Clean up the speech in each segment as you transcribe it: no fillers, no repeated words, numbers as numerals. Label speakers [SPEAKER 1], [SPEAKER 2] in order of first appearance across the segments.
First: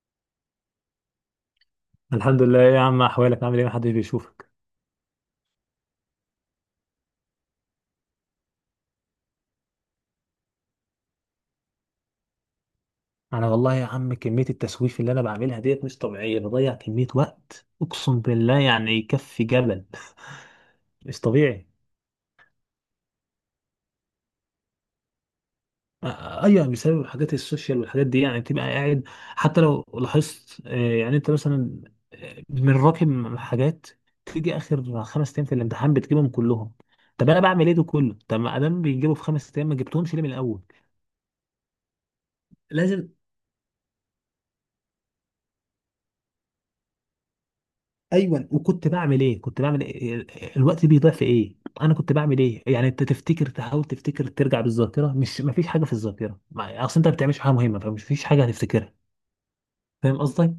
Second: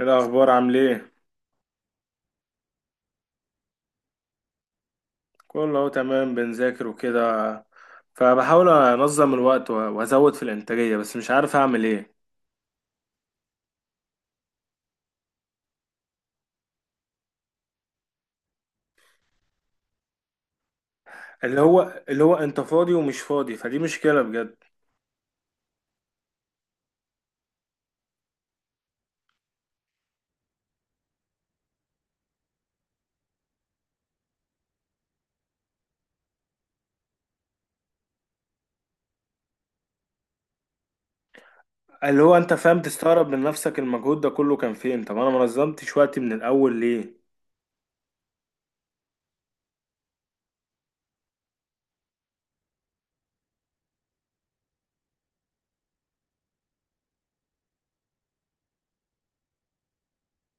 [SPEAKER 1] إيه الأخبار؟ عامل إيه؟
[SPEAKER 2] الحمد لله، إيه يا عم؟ احوالك عامل ايه؟ محدش بيشوفك.
[SPEAKER 1] كله أهو تمام، بنذاكر وكده. فبحاول أنظم الوقت و- وأزود في الإنتاجية، بس مش عارف أعمل إيه.
[SPEAKER 2] انا والله يا عم، كمية التسويف اللي انا بعملها ديت مش طبيعية. بضيع كمية وقت اقسم بالله يعني يكفي جبل. مش
[SPEAKER 1] اللي
[SPEAKER 2] طبيعي.
[SPEAKER 1] هو اللي هو أنت فاضي ومش فاضي، فدي مشكلة بجد.
[SPEAKER 2] ايوه يعني بسبب حاجات السوشيال والحاجات دي يعني بتبقى قاعد. حتى لو لاحظت، يعني انت مثلا، من راكم حاجات. تيجي اخر خمس ايام في الامتحان بتجيبهم كلهم. طب انا بعمل ايه ده كله؟ طب ما ادام بيجيبوا في خمس ايام ما جبتهمش ليه من الاول؟
[SPEAKER 1] اللي هو أنت فاهم،
[SPEAKER 2] لازم.
[SPEAKER 1] تستغرب من نفسك المجهود ده كله كان فين؟ طب أنا منظمتش وقتي من الأول ليه؟
[SPEAKER 2] ايوه، وكنت بعمل ايه؟ كنت بعمل إيه؟ الوقت بيضيع في ايه؟ انا كنت بعمل ايه؟ يعني انت تفتكر، تحاول تفتكر، ترجع بالذاكره مش ما فيش حاجه في الذاكره، اصل انت ما بتعملش حاجه مهمه فمش فيش حاجه هتفتكرها. فاهم قصدي؟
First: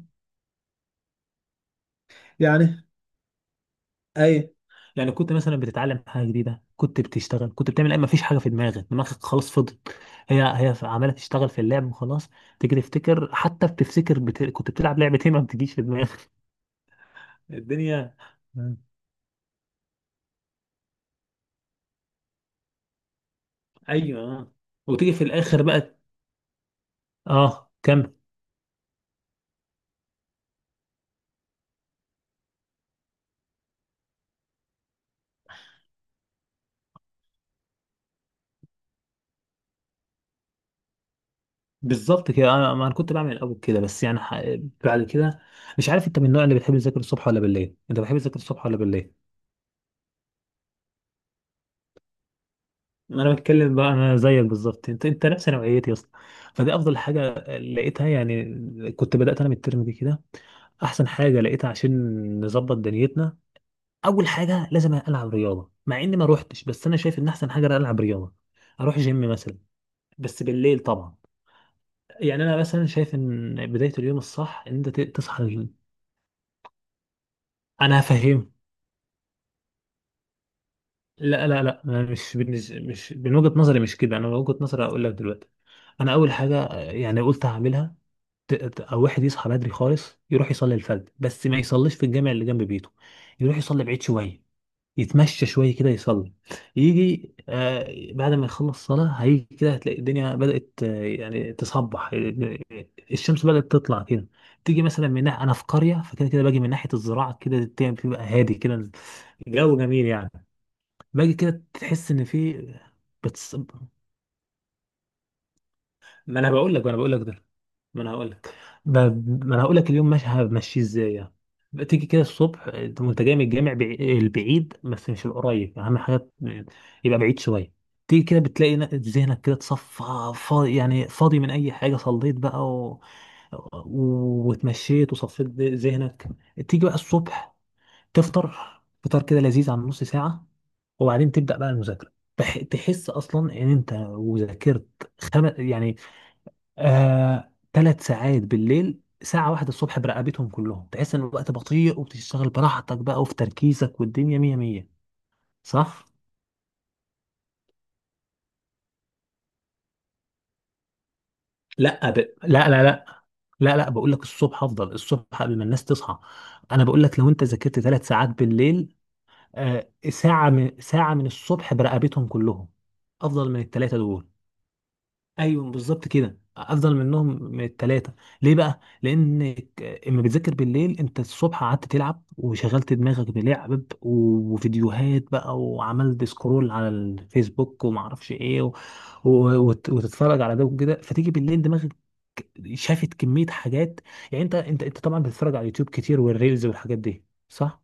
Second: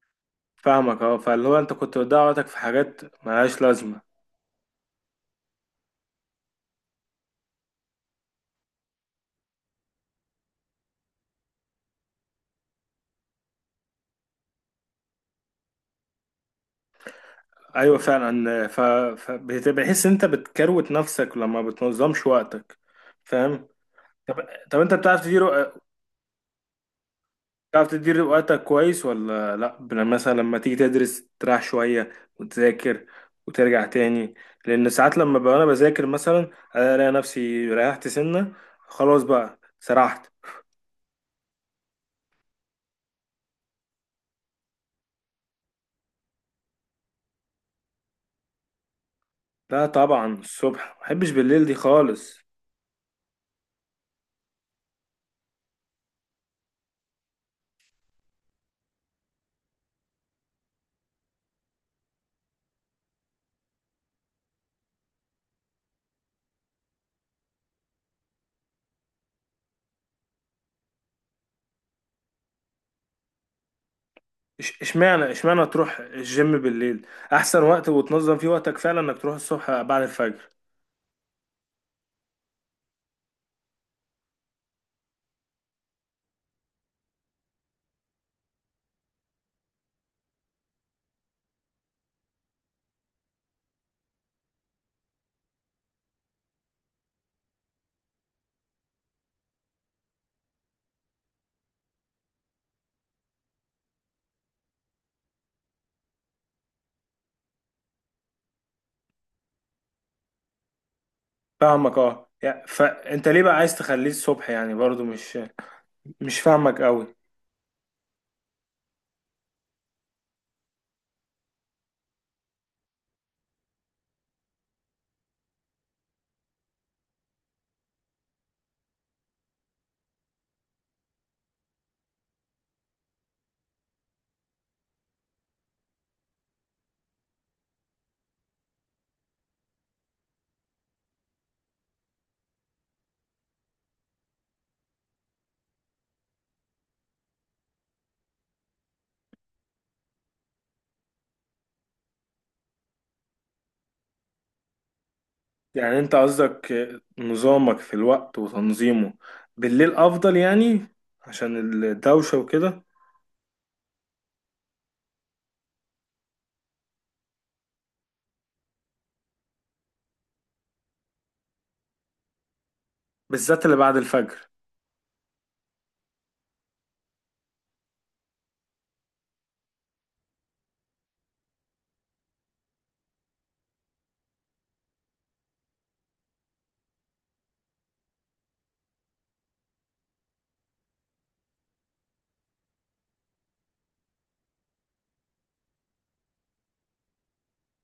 [SPEAKER 1] فاهمك أه. فاللي هو أنت كنت بتضيع وقتك في
[SPEAKER 2] يعني
[SPEAKER 1] حاجات ملهاش لازمة.
[SPEAKER 2] اي، يعني كنت مثلا بتتعلم حاجه جديده، كنت بتشتغل، كنت بتعمل ايه؟ ما فيش حاجه في دماغك، دماغك خلاص فضت. هي هي عماله تشتغل في اللعب وخلاص. تيجي تفتكر، حتى بتفتكر كنت بتلعب لعبه ايه ما بتجيش في دماغك.
[SPEAKER 1] أيوة
[SPEAKER 2] الدنيا.
[SPEAKER 1] فعلا. فبتحس أنت بتكروت نفسك لما بتنظمش وقتك، فاهم؟ طب
[SPEAKER 2] ايوه،
[SPEAKER 1] طب انت
[SPEAKER 2] وتيجي
[SPEAKER 1] بتعرف
[SPEAKER 2] في الاخر
[SPEAKER 1] تدير،
[SPEAKER 2] بقى. اه
[SPEAKER 1] تعرف
[SPEAKER 2] كمل.
[SPEAKER 1] تدير وقتك كويس ولا لا؟ مثلا لما تيجي تدرس تريح شوية وتذاكر وترجع تاني، لأن ساعات لما بقى أنا بذاكر مثلا ألاقي نفسي ريحت سنة، خلاص بقى سرحت.
[SPEAKER 2] بالظبط كده، انا ما انا كنت بعمل الاول كده بس يعني بعد كده. مش عارف انت من النوع اللي بتحب تذاكر الصبح ولا بالليل؟ انت بتحب تذاكر الصبح ولا بالليل؟
[SPEAKER 1] لا طبعا الصبح، محبش بالليل دي خالص.
[SPEAKER 2] انا بتكلم بقى، انا زيك بالظبط، انت نفس نوعيتي يا اسطى. فدي افضل حاجه لقيتها يعني. كنت بدات انا من الترم دي كده، احسن حاجه لقيتها عشان نظبط دنيتنا. اول حاجه لازم العب رياضه، مع اني ما روحتش، بس انا شايف ان احسن حاجه العب رياضه، اروح جيم مثلا، بس بالليل طبعا. يعني انا مثلا شايف ان بدايه اليوم الصح ان انت
[SPEAKER 1] اشمعنى
[SPEAKER 2] تصحى
[SPEAKER 1] اشمعنى
[SPEAKER 2] الجيم.
[SPEAKER 1] تروح الجيم بالليل؟ أحسن وقت
[SPEAKER 2] انا
[SPEAKER 1] وتنظم فيه
[SPEAKER 2] هفهمك.
[SPEAKER 1] وقتك فعلا إنك تروح الصبح بعد الفجر.
[SPEAKER 2] لا لا لا، أنا مش مش من وجهة نظري، مش كده. انا من وجهة نظري اقول لك دلوقتي، انا اول حاجة، يعني قلت هعملها. او واحد يصحى بدري خالص، يروح يصلي الفجر بس ما يصليش في الجامع اللي جنب بيته، يروح يصلي بعيد شوية، يتمشى شوية كده يصلي، يجي بعد ما يخلص صلاة هيجي كده، هتلاقي الدنيا بدأت، يعني تصبح، الشمس بدأت تطلع كده. تيجي مثلا من ناحية، أنا في قرية، فكده كده باجي من ناحية الزراعة كده، الدنيا بتبقى هادي كده، جو جميل يعني. باجي كده
[SPEAKER 1] فاهمك
[SPEAKER 2] تحس ان
[SPEAKER 1] اه،
[SPEAKER 2] في
[SPEAKER 1] فأنت ليه بقى
[SPEAKER 2] بتص...
[SPEAKER 1] عايز تخليه الصبح يعني؟ برضو مش مش
[SPEAKER 2] ما انا بقول
[SPEAKER 1] فاهمك
[SPEAKER 2] لك،
[SPEAKER 1] أوي.
[SPEAKER 2] ده ما انا هقول لك. ب... ما انا هقول لك اليوم ماشي همشيه ازاي يعني. تيجي كده الصبح انت وانت جاي من الجامع، البعيد بس مش القريب، اهم حاجه يبقى بعيد شويه. تيجي كده بتلاقي ذهنك كده اتصفى، فاضي يعني، فاضي من اي حاجه. صليت بقى واتمشيت وصفيت ذهنك. تيجي بقى الصبح تفطر، فطار كده لذيذ عن نص ساعه، وبعدين تبدأ بقى المذاكرة. تحس أصلا إن أنت وذاكرت، يعني، ثلاث ساعات بالليل ساعة واحدة الصبح برقبتهم كلهم. تحس إن الوقت بطيء وبتشتغل براحتك بقى وفي تركيزك والدنيا مية مية.
[SPEAKER 1] يعني
[SPEAKER 2] صح؟
[SPEAKER 1] انت قصدك نظامك في الوقت وتنظيمه بالليل افضل، يعني عشان
[SPEAKER 2] لا.
[SPEAKER 1] الدوشة وكده؟
[SPEAKER 2] لا. لا لا بقول لك الصبح أفضل، الصبح قبل ما الناس تصحى. أنا بقول لك لو أنت ذاكرت ثلاث ساعات بالليل، ساعة من الصبح برقبتهم كلهم، أفضل من
[SPEAKER 1] بالذات اللي بعد
[SPEAKER 2] الثلاثة دول.
[SPEAKER 1] الفجر.
[SPEAKER 2] ايوه بالظبط كده، افضل منهم من التلاتة. ليه بقى؟ لانك اما بتذاكر بالليل، انت الصبح قعدت تلعب وشغلت دماغك بلعب وفيديوهات بقى، وعملت سكرول على الفيسبوك، وما اعرفش ايه و... وتتفرج على ده وكده. فتيجي بالليل دماغك شافت كمية حاجات. يعني انت انت طبعا بتتفرج على اليوتيوب كتير والريلز والحاجات دي، صح؟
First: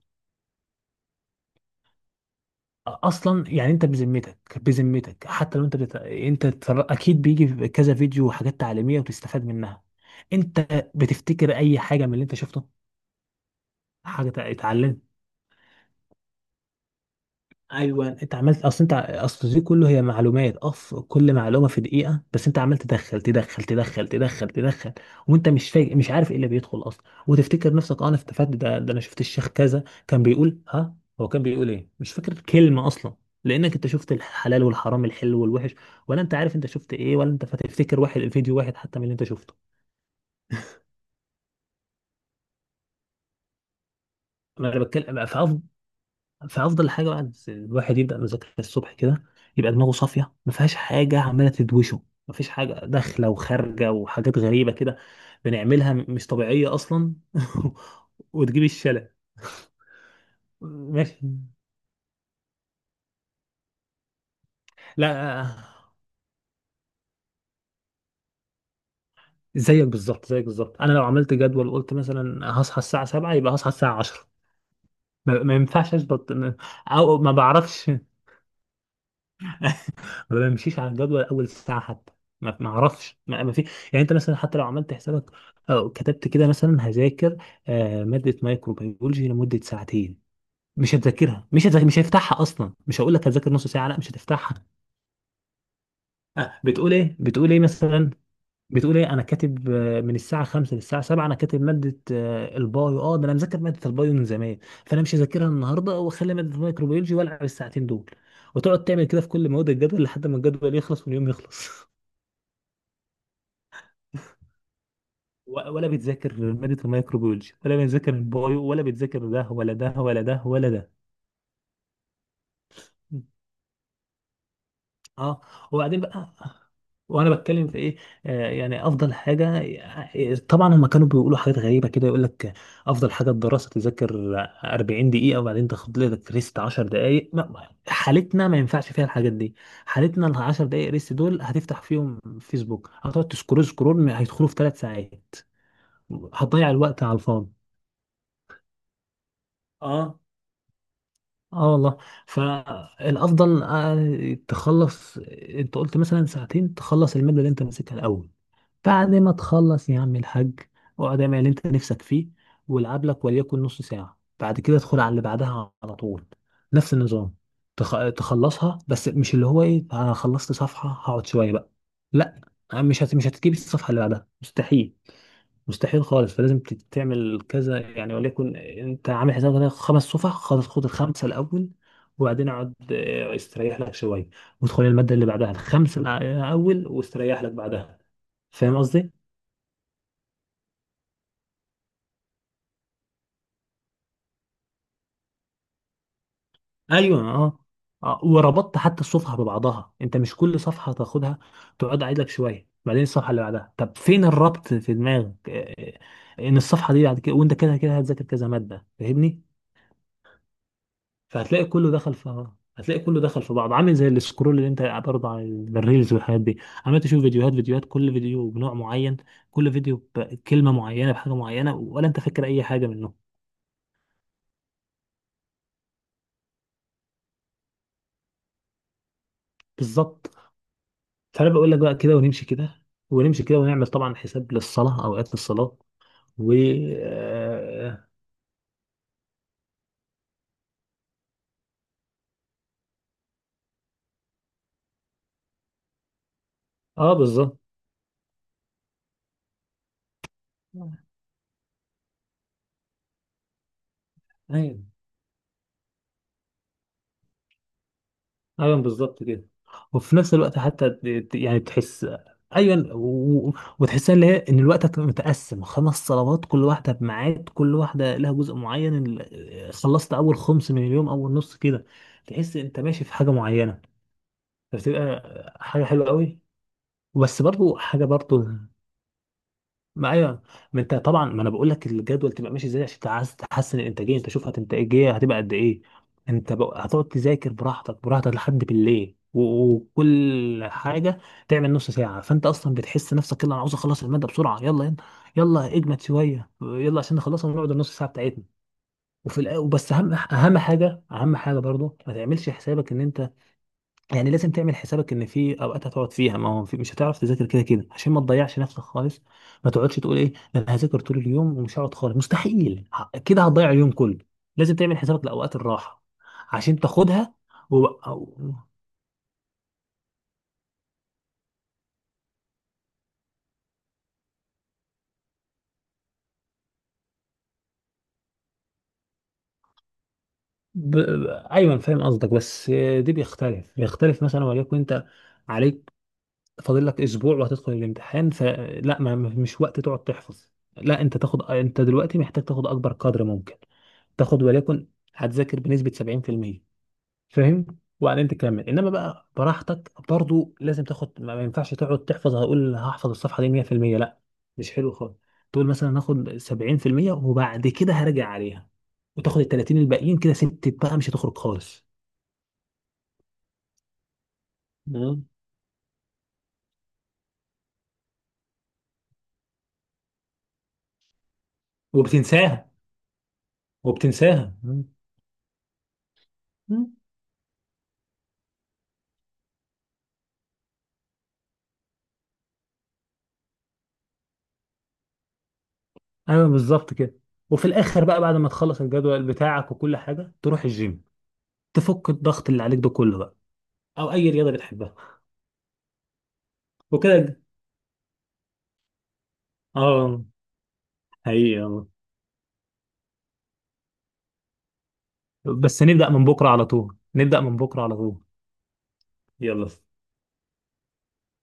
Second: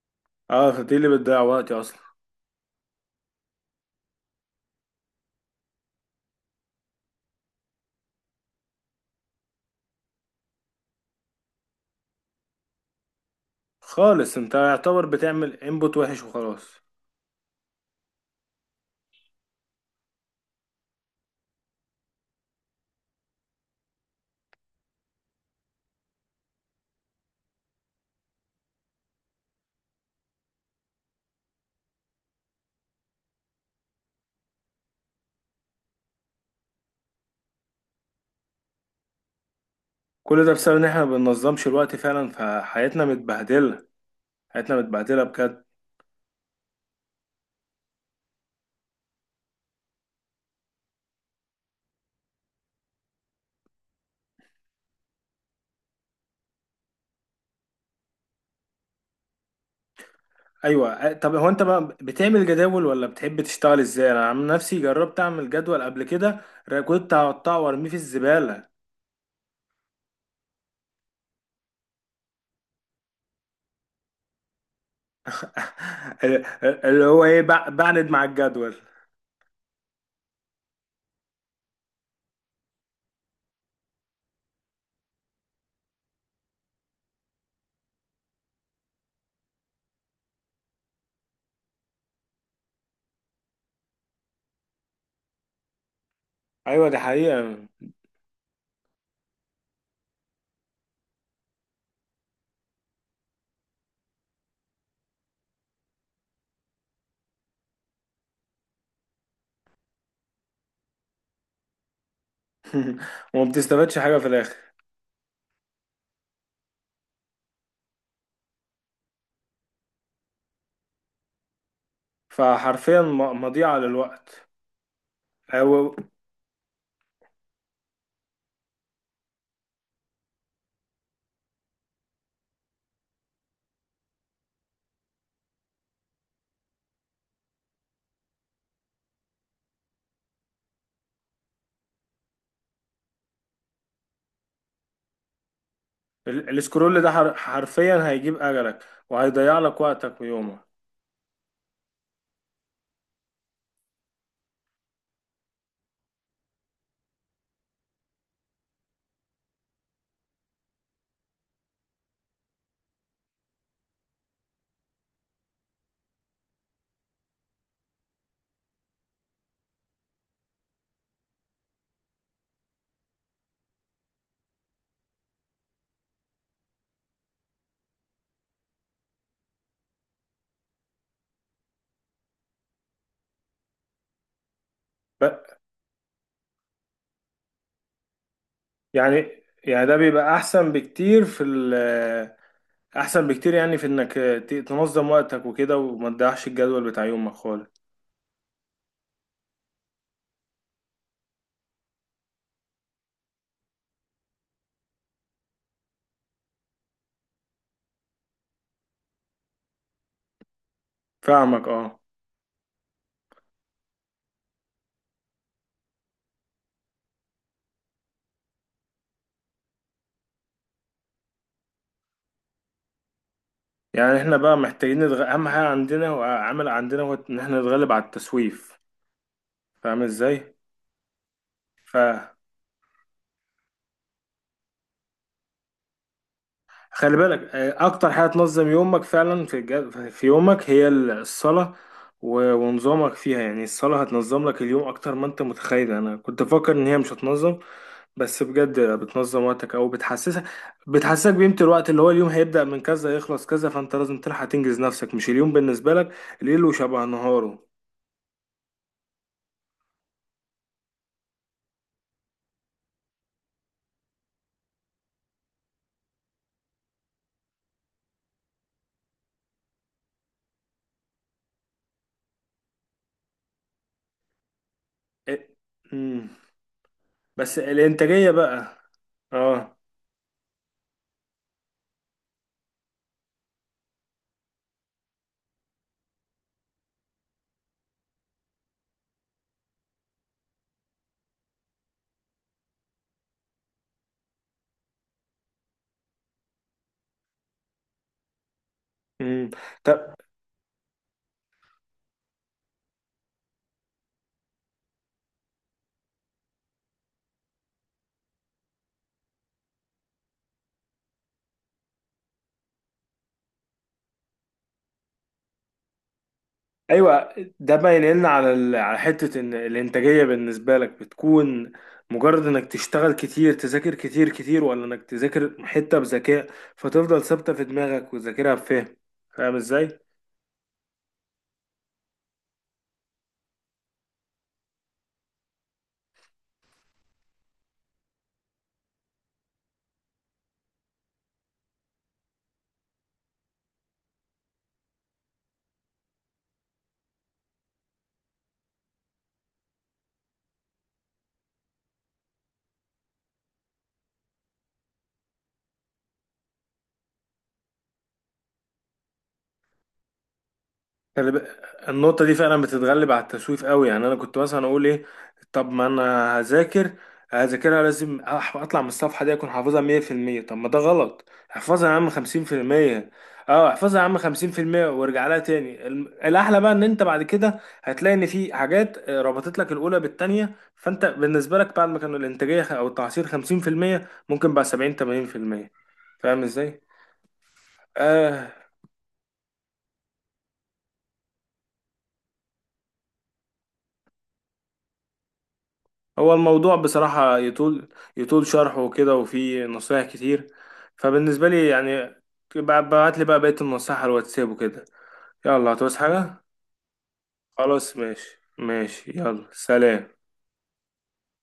[SPEAKER 1] اه، دي اللي بتضيع وقتي اصلا
[SPEAKER 2] اصلا يعني انت بذمتك، بذمتك، حتى لو انت اكيد بيجي في كذا فيديو وحاجات تعليميه وتستفاد منها، انت بتفتكر اي حاجه من اللي انت شفته؟ حاجه
[SPEAKER 1] خالص. انت
[SPEAKER 2] اتعلمت؟
[SPEAKER 1] يعتبر بتعمل انبوت وحش وخلاص.
[SPEAKER 2] ايوه انت عملت، اصل انت، اصل دي كله هي معلومات، اف كل معلومه في دقيقه، بس انت عمال تدخل تدخل وانت مش فايق، مش عارف ايه اللي بيدخل اصلا، وتفتكر نفسك اه انا استفدت، ده ده انا شفت الشيخ كذا كان بيقول ها. هو كان بيقول ايه؟ مش فاكر كلمه اصلا. لانك انت شفت الحلال والحرام، الحلو والوحش، ولا انت عارف انت شفت ايه؟ ولا انت فتفتكر واحد فيديو واحد حتى من اللي انت شفته؟
[SPEAKER 1] كل ده بسبب ان احنا ما بننظمش الوقت فعلا، فحياتنا متبهدلة.
[SPEAKER 2] ما
[SPEAKER 1] حياتنا
[SPEAKER 2] انا
[SPEAKER 1] متبهدلة
[SPEAKER 2] بتكلم، فافضل،
[SPEAKER 1] بجد.
[SPEAKER 2] فافضل حاجه بعد الواحد يبدا مذاكره الصبح كده، يبقى دماغه صافيه، ما فيهاش حاجه عماله تدوشه، ما فيش حاجه داخله وخارجه وحاجات غريبه كده بنعملها مش طبيعيه اصلا. وتجيب الشلل.
[SPEAKER 1] ايوه. اه،
[SPEAKER 2] ماشي.
[SPEAKER 1] طب هو انت بقى بتعمل جداول ولا بتحب تشتغل ازاي؟ انا عن نفسي جربت
[SPEAKER 2] لا،
[SPEAKER 1] اعمل جدول قبل كده، كنت هقطعه وارميه في الزبالة.
[SPEAKER 2] زيك بالظبط، زيك بالظبط. انا لو عملت جدول وقلت مثلا هصحى الساعه 7، يبقى هصحى الساعه 10. ما ينفعش اظبط
[SPEAKER 1] اللي
[SPEAKER 2] او
[SPEAKER 1] هو
[SPEAKER 2] ما
[SPEAKER 1] ايه،
[SPEAKER 2] بعرفش.
[SPEAKER 1] بعند مع الجدول.
[SPEAKER 2] ما بمشيش على الجدول اول ساعه حتى، ما اعرفش، ما في. يعني انت مثلا حتى لو عملت حسابك او كتبت كده مثلا هذاكر، ماده مايكروبيولوجي لمده ساعتين، مش هتذاكرها، مش هتذاكر، مش هفتحها اصلا. مش هقول لك هتذاكر نص ساعه، لا مش هتفتحها.
[SPEAKER 1] ايوه
[SPEAKER 2] بتقول
[SPEAKER 1] دي
[SPEAKER 2] ايه؟ بتقول ايه
[SPEAKER 1] حقيقة
[SPEAKER 2] مثلا؟ بتقول ايه؟ انا كاتب، من الساعه 5 للساعه 7 انا كاتب ماده، البايو، اه ده انا مذاكر ماده البايو من زمان، فانا مش هذاكرها النهارده، واخلي ماده الميكروبيولوجي والعب الساعتين دول. وتقعد تعمل كده في كل مواد الجدول لحد ما الجدول يخلص واليوم يخلص.
[SPEAKER 1] وما بتستفادش حاجة في الاخر،
[SPEAKER 2] ولا بتذاكر مادة الميكروبيولوجي، ولا بتذاكر البايو، ولا بتذاكر ده ولا ده ولا ده ولا ده.
[SPEAKER 1] فحرفيا مضيعة للوقت.
[SPEAKER 2] اه.
[SPEAKER 1] هو
[SPEAKER 2] وبعدين بقى، وانا بتكلم في ايه؟ يعني افضل حاجه، طبعا هم كانوا بيقولوا حاجات غريبه كده، يقول لك افضل حاجه الدراسه تذاكر 40 دقيقه وبعدين تاخد لك ريست 10 دقائق. حالتنا ما ينفعش فيها الحاجات دي. حالتنا ال 10 دقائق ريست دول هتفتح فيهم فيسبوك، هتقعد تسكرول سكرول، هيدخلوا في ثلاث ساعات. هتضيع
[SPEAKER 1] السكرول
[SPEAKER 2] الوقت
[SPEAKER 1] ده
[SPEAKER 2] على الفاضي.
[SPEAKER 1] حرفيا هيجيب اجلك، وهيضيع لك
[SPEAKER 2] اه،
[SPEAKER 1] وقتك ويومك.
[SPEAKER 2] اه والله. فالافضل، تخلص. انت قلت مثلا ساعتين تخلص الماده اللي انت ماسكها الاول. بعد ما تخلص يا عم الحاج، اقعد اعمل اللي انت نفسك فيه، والعب لك وليكن نص ساعه، بعد كده ادخل على اللي بعدها على طول، نفس النظام. تخلصها، بس مش اللي هو ايه انا خلصت صفحه هقعد شويه بقى، لا. مش هتجيب الصفحه اللي بعدها، مستحيل، مستحيل خالص. فلازم تعمل كذا يعني. وليكن انت عامل حسابك هنا خمس صفح، خلاص خد الخمسه الاول، وبعدين اقعد استريح لك شويه، وادخل الماده اللي بعدها
[SPEAKER 1] ب-
[SPEAKER 2] الخمسه الاول، واستريح لك بعدها. فاهم قصدي؟
[SPEAKER 1] يعني ده بيبقى احسن بكتير في ال احسن بكتير يعني في انك تنظم وقتك وكده وما تضيعش الجدول بتاع
[SPEAKER 2] ايوه،
[SPEAKER 1] يومك
[SPEAKER 2] اه.
[SPEAKER 1] خالص.
[SPEAKER 2] اه، وربطت حتى الصفحه ببعضها. انت مش كل صفحه تاخدها، تقعد قاعد لك شويه، بعدين الصفحه اللي بعدها، طب فين الربط في دماغك؟ اه، اه، ان الصفحه دي بعد كده، وانت كده كده هتذاكر كذا ماده، فاهمني؟ فهتلاقي
[SPEAKER 1] فاهمك
[SPEAKER 2] كله
[SPEAKER 1] اه.
[SPEAKER 2] دخل في، هتلاقي كله دخل في بعض، عامل زي السكرول اللي انت برضه على الريلز والحاجات دي، عمال تشوف فيديوهات فيديوهات، كل فيديو بنوع معين، كل فيديو بكلمة معينة بحاجة معينة، ولا انت فاكر اي حاجة منه؟
[SPEAKER 1] يعني احنا بقى محتاجين اهم حاجة عندنا وعامل عندنا هو ان احنا نتغلب على التسويف، فاهم
[SPEAKER 2] بالظبط.
[SPEAKER 1] ازاي؟
[SPEAKER 2] فانا بقول لك بقى كده
[SPEAKER 1] فخلي
[SPEAKER 2] ونمشي كده، ونمشي كده، ونعمل طبعا حساب للصلاة، اوقات للصلاة. و
[SPEAKER 1] بالك،
[SPEAKER 2] اه
[SPEAKER 1] اكتر حاجه تنظم يومك فعلا في يومك هي الصلاه. و- ونظامك فيها، يعني الصلاه هتنظم لك اليوم اكتر ما انت متخيل. انا كنت فاكر ان هي مش
[SPEAKER 2] آه،
[SPEAKER 1] هتنظم،
[SPEAKER 2] بالظبط.
[SPEAKER 1] بس بجد بتنظم وقتك او بتحسسك بقيمه الوقت. اللي هو اليوم هيبدا من كذا يخلص كذا، فانت لازم تلحق تنجز
[SPEAKER 2] أيوة.
[SPEAKER 1] نفسك. مش اليوم بالنسبه لك ليله شبه نهاره.
[SPEAKER 2] ايوه بالظبط كده. وفي نفس الوقت حتى يعني تحس، ايوه و- و- وتحسها اللي هي ان الوقت هتبقى متقسم خمس صلوات، كل واحده بميعاد، كل واحده لها جزء معين. خلصت اول خمس من اليوم، اول نص كده تحس انت ماشي في حاجه معينه. فبتبقى
[SPEAKER 1] إيه،
[SPEAKER 2] حاجه حلوه
[SPEAKER 1] مم.
[SPEAKER 2] قوي. بس
[SPEAKER 1] بس
[SPEAKER 2] برضو حاجه
[SPEAKER 1] الانتاجيه
[SPEAKER 2] برضو،
[SPEAKER 1] بقى، اه.
[SPEAKER 2] ما ايوه. ما انت طبعا، ما انا بقول لك الجدول تبقى ماشي ازاي عشان انت عايز تحسن الانتاجيه، انت شوف هتنتاجيه هتبقى قد ايه. انت بقى هتقعد تذاكر براحتك براحتك لحد بالليل وكل حاجه تعمل نص ساعه، فانت اصلا بتحس نفسك يلا انا عاوز اخلص الماده بسرعه، يلا يلا يلا اجمد شويه يلا عشان نخلصها ونقعد النص ساعه بتاعتنا.
[SPEAKER 1] مم.
[SPEAKER 2] بس اهم
[SPEAKER 1] طب
[SPEAKER 2] اهم حاجه، اهم حاجه برضو ما تعملش حسابك ان انت، يعني لازم تعمل حسابك ان في اوقات هتقعد فيها ما هو في مش هتعرف تذاكر كده كده، عشان ما تضيعش نفسك خالص. ما تقعدش تقول ايه ده انا هذاكر طول اليوم ومش هقعد خالص، مستحيل، كده هتضيع اليوم كله. لازم تعمل حسابك لاوقات الراحه عشان
[SPEAKER 1] ايوه
[SPEAKER 2] تاخدها.
[SPEAKER 1] ده
[SPEAKER 2] و...
[SPEAKER 1] باين لنا
[SPEAKER 2] أو...
[SPEAKER 1] على على حته ان الانتاجيه بالنسبه لك بتكون مجرد انك تشتغل كتير، تذاكر كتير كتير، ولا انك تذاكر حته بذكاء فتفضل ثابته في دماغك وتذاكرها بفهم. فاهم ازاي؟
[SPEAKER 2] ب... ب... ايوه أنا فاهم قصدك. بس دي بيختلف، بيختلف مثلا. وليكن انت عليك فاضل لك اسبوع وهتدخل الامتحان، فلا مش وقت تقعد تحفظ، لا. انت تاخد، انت دلوقتي محتاج تاخد اكبر قدر ممكن. تاخد وليكن هتذاكر بنسبة 70%، فاهم؟ وبعدين تكمل انما بقى براحتك. برضو لازم تاخد، ما ينفعش تقعد تحفظ هقول هحفظ الصفحة دي 100%، لا، مش حلو خالص. تقول مثلا هاخد 70% وبعد كده هرجع عليها، وتاخد ال 30 الباقيين كده ستة بقى، مش
[SPEAKER 1] خلي
[SPEAKER 2] هتخرج خالص.
[SPEAKER 1] النقطة دي فعلا بتتغلب على التسويف قوي. يعني أنا كنت مثلا أقول إيه؟
[SPEAKER 2] مم.
[SPEAKER 1] طب ما أنا هذاكر، هذاكرها لازم أطلع من الصفحة دي أكون حافظها 100%. طب ما ده غلط. احفظها يا عم خمسين في
[SPEAKER 2] وبتنساها.
[SPEAKER 1] المية أه احفظها يا عم خمسين
[SPEAKER 2] وبتنساها.
[SPEAKER 1] في المية وارجع لها تاني. الأحلى بقى إن
[SPEAKER 2] مم.
[SPEAKER 1] أنت بعد كده هتلاقي إن في حاجات ربطت لك الأولى بالتانية. فأنت بالنسبة لك بعد ما كانوا الإنتاجية أو التعصير خمسين في المية، ممكن بقى 70-80%. فاهم
[SPEAKER 2] ايوه
[SPEAKER 1] إزاي؟
[SPEAKER 2] بالظبط كده. وفي الاخر بقى بعد
[SPEAKER 1] آه.
[SPEAKER 2] ما تخلص الجدول بتاعك وكل حاجه، تروح الجيم، تفك الضغط اللي عليك ده كله بقى، او اي رياضه بتحبها،
[SPEAKER 1] هو الموضوع
[SPEAKER 2] وكده.
[SPEAKER 1] بصراحة يطول. يطول شرحه وكده وفيه نصايح
[SPEAKER 2] اه.
[SPEAKER 1] كتير. فبالنسبة
[SPEAKER 2] حقيقي
[SPEAKER 1] لي
[SPEAKER 2] والله.
[SPEAKER 1] يعني بعت لي بقى بقية النصائح على الواتساب وكده. يلا،
[SPEAKER 2] بس
[SPEAKER 1] هتعوز
[SPEAKER 2] نبدا من
[SPEAKER 1] حاجة؟
[SPEAKER 2] بكره على طول، نبدا من بكره
[SPEAKER 1] خلاص
[SPEAKER 2] على طول.
[SPEAKER 1] ماشي ماشي، يلا
[SPEAKER 2] يلا.
[SPEAKER 1] سلام.